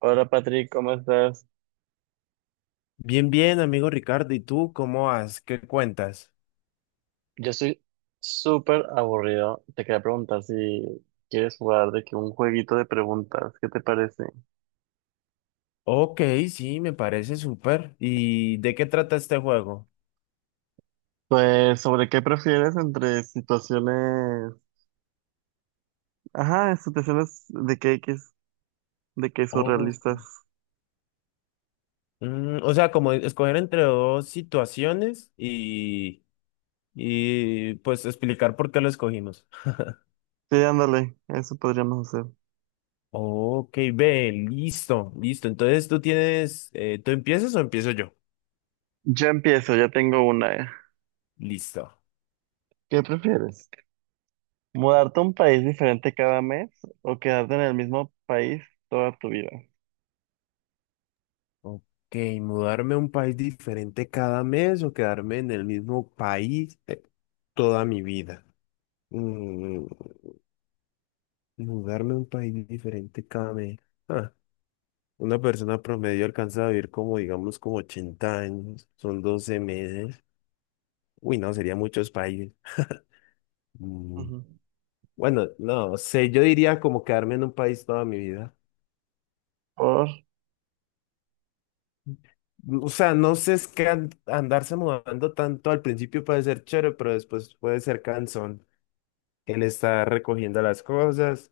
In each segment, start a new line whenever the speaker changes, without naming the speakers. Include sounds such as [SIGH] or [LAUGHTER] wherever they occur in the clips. Hola Patrick, ¿cómo estás?
Bien, bien, amigo Ricardo. ¿Y tú cómo vas? ¿Qué cuentas?
Yo estoy súper aburrido. Te quería preguntar si quieres jugar de que un jueguito de preguntas, ¿qué te parece?
Ok, sí, me parece súper. ¿Y de qué trata este juego?
Pues sobre qué prefieres entre situaciones, ajá, situaciones de que X, de que
Oh,
surrealistas.
mm, o sea, como escoger entre dos situaciones y pues explicar por qué lo escogimos.
Sí, ándale, eso podríamos hacer.
Ok, ve, listo, listo. Entonces ¿tú empiezas o empiezo yo?
Yo empiezo, ya tengo una.
Listo.
¿Qué prefieres? ¿Mudarte a un país diferente cada mes o quedarte en el mismo país toda tu vida?
Ok, mudarme a un país diferente cada mes o quedarme en el mismo país toda mi vida. Mm, Mudarme a un país diferente cada mes. Ah, una persona promedio alcanza a vivir como, digamos, como 80 años. Son 12 meses. Uy, no, sería muchos países. Mm,
Ujú.
Bueno, no sé, yo diría como quedarme en un país toda mi vida.
Por...
O sea, no sé, es que andarse mudando tanto al principio puede ser chévere, pero después puede ser cansón. El estar recogiendo las cosas,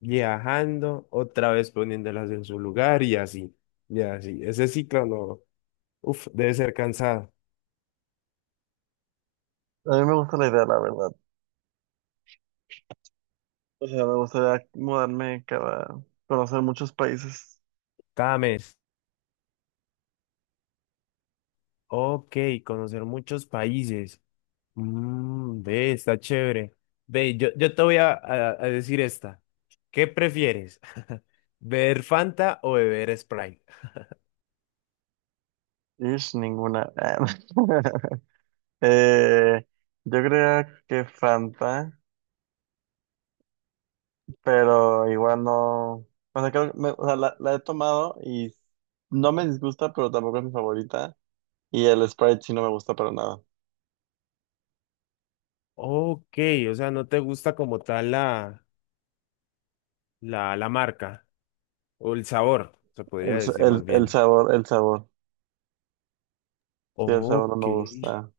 viajando, otra vez poniéndolas en su lugar y así. Y así. Ese ciclo no. Uf, debe ser cansado.
A mí me gusta la idea, la verdad. O sea, me gustaría mudarme cada... conocer muchos países.
Cada mes. Ok, conocer muchos países. Ve, está chévere. Ve, yo te voy a decir esta. ¿Qué prefieres? [LAUGHS] ¿Beber Fanta o beber Sprite?
Ish, ninguna. [LAUGHS] Eh, yo creía que Fanta, pero igual no... O sea, creo que o sea, la he tomado y no me disgusta, pero tampoco es mi favorita. Y el Sprite sí no me gusta para nada.
Ok, o sea, no te gusta como tal la marca o el sabor, se
El,
podría
s-
decir
el,
más
el
bien.
sabor, el sabor. Sí, el sabor no
Ok.
me gusta.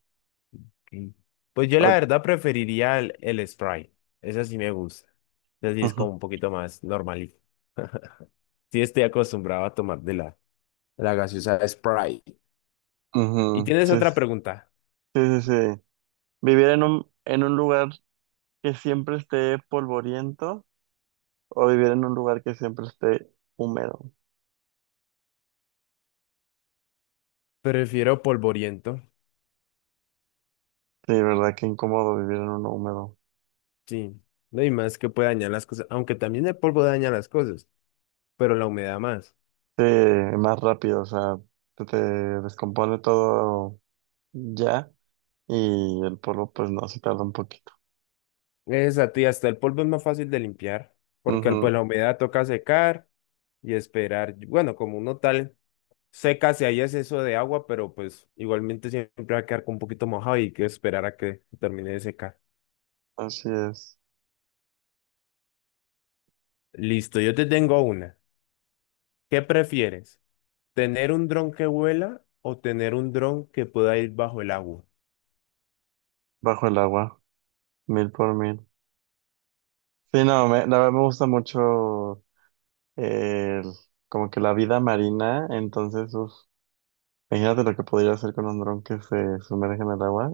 Ok. Pues yo la
Ok.
verdad preferiría el Sprite. Esa sí me gusta. Así es como
Ujú,
un poquito más normalito. [LAUGHS] Sí, estoy acostumbrado a tomar de la gaseosa Sprite. Y
ujú.
tienes
Sí,
otra
sí,
pregunta.
sí, sí. Vivir en un lugar que siempre esté polvoriento. O vivir en un lugar que siempre esté húmedo.
Prefiero polvoriento.
Sí, verdad, qué incómodo vivir en uno húmedo.
Sí. No hay más que puede dañar las cosas. Aunque también el polvo daña las cosas, pero la humedad más.
Sí, más rápido, o sea, se te descompone todo ya y el polvo pues no, se tarda un poquito.
Es a ti, hasta el polvo es más fácil de limpiar, porque pues
Ujú,
la humedad toca secar y esperar. Bueno, como uno tal seca, si hay exceso de agua, pero pues igualmente siempre va a quedar con un poquito mojado y hay que esperar a que termine de secar.
así es,
Listo, yo te tengo una. ¿Qué prefieres? ¿Tener un dron que vuela o tener un dron que pueda ir bajo el agua?
bajo el agua, mil por mil. Sí, no, me, la verdad me gusta mucho el, como que la vida marina, entonces, uf, imagínate lo que podría hacer con un dron que se sumerge en el agua,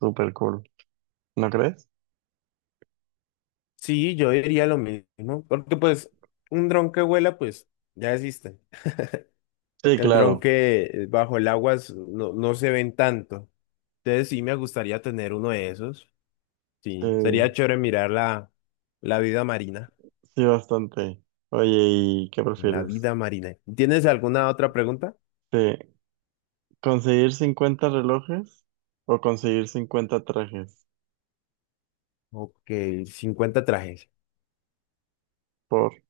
súper cool, ¿no crees?
Sí, yo diría lo mismo, porque pues un dron que vuela pues ya existe.
Sí,
El dron
claro,
que bajo el agua no, no se ven tanto. Entonces sí me gustaría tener uno de esos.
sí.
Sí, sería chévere mirar la vida marina.
Sí, bastante. Oye, ¿y qué
La
prefieres?
vida marina. ¿Tienes alguna otra pregunta?
¿Te- ¿Conseguir 50 relojes o conseguir 50 trajes?
Ok, 50 trajes.
Por...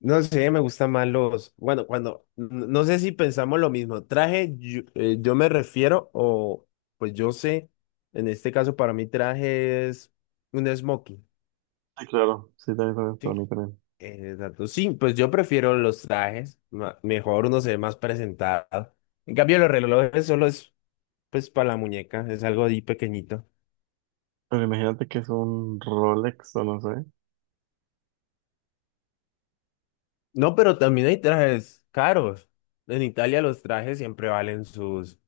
No sé, me gustan más los, bueno, cuando, no sé si pensamos lo mismo, traje, yo me refiero, o pues yo sé, en este caso para mí traje es un smoking,
Sí, claro, sí, también, también, para
¿sí?
mí también.
Exacto, sí, pues yo prefiero los trajes, mejor uno se ve más presentado. En cambio los relojes solo es, pues para la muñeca, es algo ahí pequeñito.
Pero imagínate que es un Rolex o no sé.
No, pero también hay trajes caros. En Italia los trajes siempre valen sus.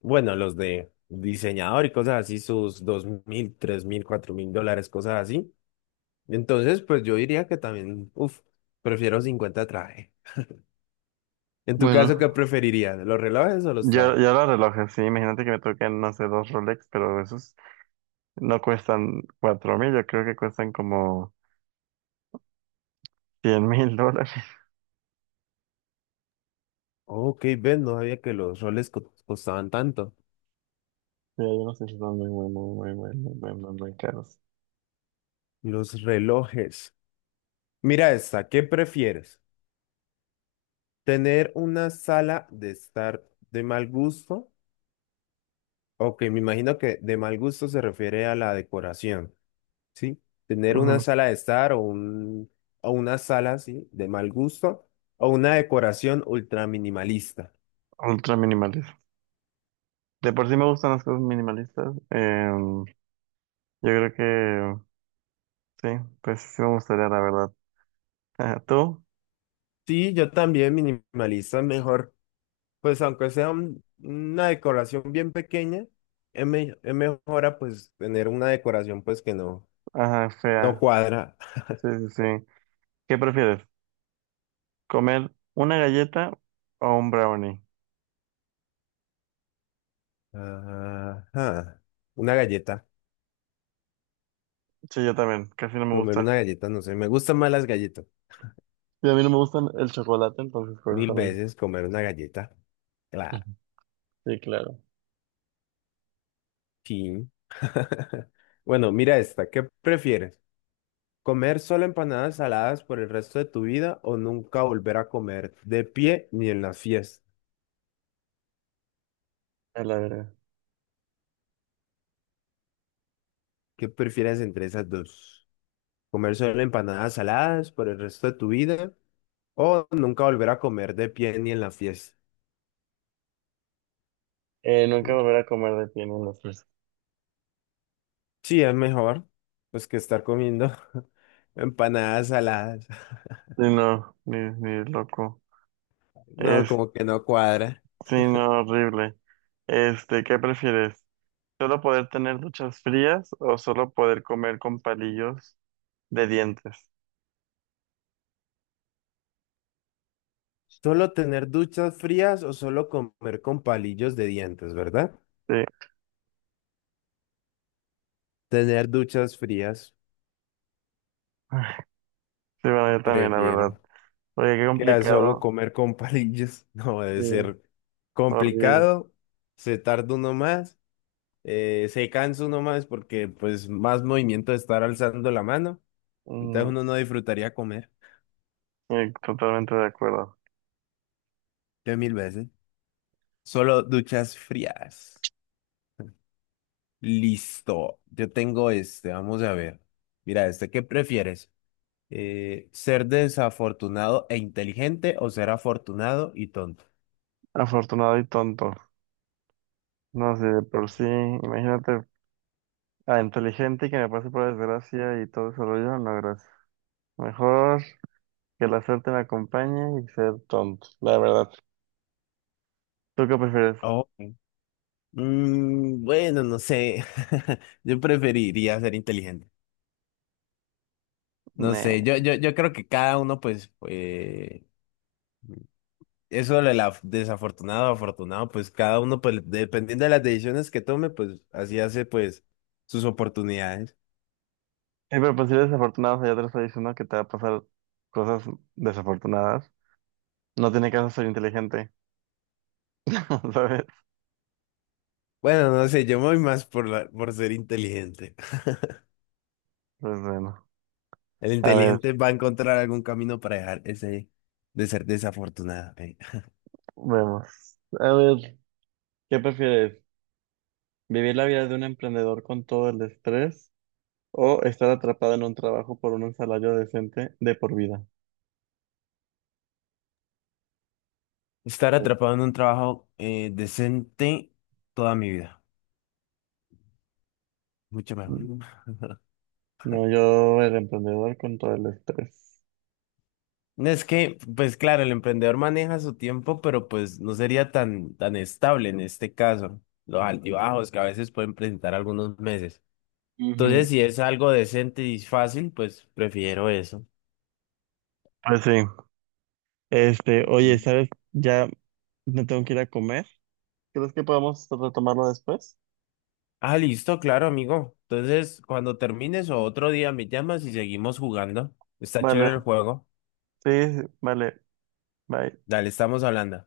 Bueno, los de diseñador y cosas así, sus 2.000, 3.000, 4.000 dólares, cosas así. Entonces, pues yo diría que también, uff, prefiero 50 trajes. En tu caso, ¿qué
Bueno,
preferirías? ¿Los relojes o los
ya,
trajes?
ya los relojes, sí, imagínate que me toquen, no sé, dos Rolex, pero esos no cuestan 4.000, yo creo que cuestan como 100.000 [LAUGHS] dólares.
Ok, ven, no sabía que los roles costaban tanto.
Sí, yo no sé si son muy, muy, muy, muy, muy, muy, muy, muy, caros.
Los relojes. Mira esta, ¿qué prefieres? ¿Tener una sala de estar de mal gusto? Ok, me imagino que de mal gusto se refiere a la decoración. Sí, tener una
Ujú.
sala de estar o una sala así de mal gusto o una decoración ultra minimalista.
Ultra minimales. De por sí me gustan las cosas minimalistas. Yo creo que sí, pues sí me gustaría, la verdad. [LAUGHS] Ajá, ¿tú?
Sí, yo también minimalista es mejor, pues aunque sea una decoración bien pequeña, es mejor a, pues tener una decoración pues que no,
Ajá,
no
fea.
cuadra.
Sí, sí, sí. ¿Qué prefieres? ¿Comer una galleta o un brownie?
Ajá, una galleta,
Sí, yo también. Casi no me
comer
gusta.
una galleta, no sé, me gustan más las galletas,
Y a mí no me gustan el chocolate, entonces por eso
mil
también.
veces comer una galleta,
[LAUGHS]
claro,
Ujú. Sí, claro.
sí. [LAUGHS] Bueno, mira esta, ¿qué prefieres? ¿Comer solo empanadas saladas por el resto de tu vida o nunca volver a comer de pie ni en las fiestas?
A la verga.
¿Qué prefieres entre esas dos? ¿Comer solo empanadas saladas por el resto de tu vida o nunca volver a comer de pie ni en la fiesta?
Nunca volver a comer de pie en las fiestas.
Sí, es mejor pues que estar comiendo [LAUGHS] empanadas saladas. [LAUGHS]
Sí, no, ni, ni loco.
No,
Es,
como que no cuadra.
sí, no, horrible. Este, ¿qué prefieres? ¿Solo poder tener duchas frías o solo poder comer con palillos de dientes?
Solo tener duchas frías o solo comer con palillos de dientes, ¿verdad?
Sí, [SIGHS]
Tener duchas frías,
sí, bueno, yo también, la verdad.
prefiero.
Oye, qué
Que a solo
complicado.
comer con palillos [LAUGHS] no debe
Sí,
ser
horrible.
complicado, se tarda uno más, se cansa uno más porque pues más movimiento de estar alzando la mano, entonces
Mm,
uno no disfrutaría comer
sí, totalmente de acuerdo.
de mil veces. Solo duchas frías. Listo, yo tengo este, vamos a ver. Mira, este, ¿qué prefieres? ¿Ser desafortunado e inteligente o ser afortunado y tonto?
Afortunado y tonto. No sé, de por sí, imagínate, a inteligente y que me pase por desgracia y todo ese rollo, no, gracias. Mejor que la suerte me acompañe y ser tonto, la verdad. ¿Tú qué prefieres?
Oh. Bueno, no sé. [LAUGHS] Yo preferiría ser inteligente. No sé,
Nah.
yo creo que cada uno, pues, eso de la desafortunado o afortunado, pues cada uno, pues, dependiendo de las decisiones que tome, pues, así hace, pues, sus oportunidades.
Pero pues si eres desafortunado, o sea, ya te lo estoy diciendo que te va a pasar cosas desafortunadas. No tiene caso ser inteligente, [LAUGHS] ¿sabes?
Bueno, no sé, yo me voy más por, por ser inteligente. [LAUGHS]
Pues bueno,
El
a ver,
inteligente va a encontrar algún camino para dejar ese de ser desafortunado.
vemos. A ver, ¿qué prefieres? ¿Vivir la vida de un emprendedor con todo el estrés o estar atrapado en un trabajo por un salario decente de por vida?
Estar atrapado en un trabajo decente toda mi vida. Mucho mejor.
Mm, No, yo el emprendedor con todo el estrés.
Es que, pues claro, el emprendedor maneja su tiempo, pero pues no sería tan, tan estable en este caso. Los altibajos que a veces pueden presentar algunos meses.
Ujú.
Entonces, si es algo decente y fácil, pues prefiero eso.
Pues sí. Este, oye,
Y-
¿sabes? Ya me tengo que ir a comer. ¿Crees que podamos retomarlo después?
Listo, claro, amigo. Entonces, cuando termines o otro día me llamas y seguimos jugando. Está chévere
Vale.
el juego.
Sí, sí, vale, bye.
Dale, estamos hablando.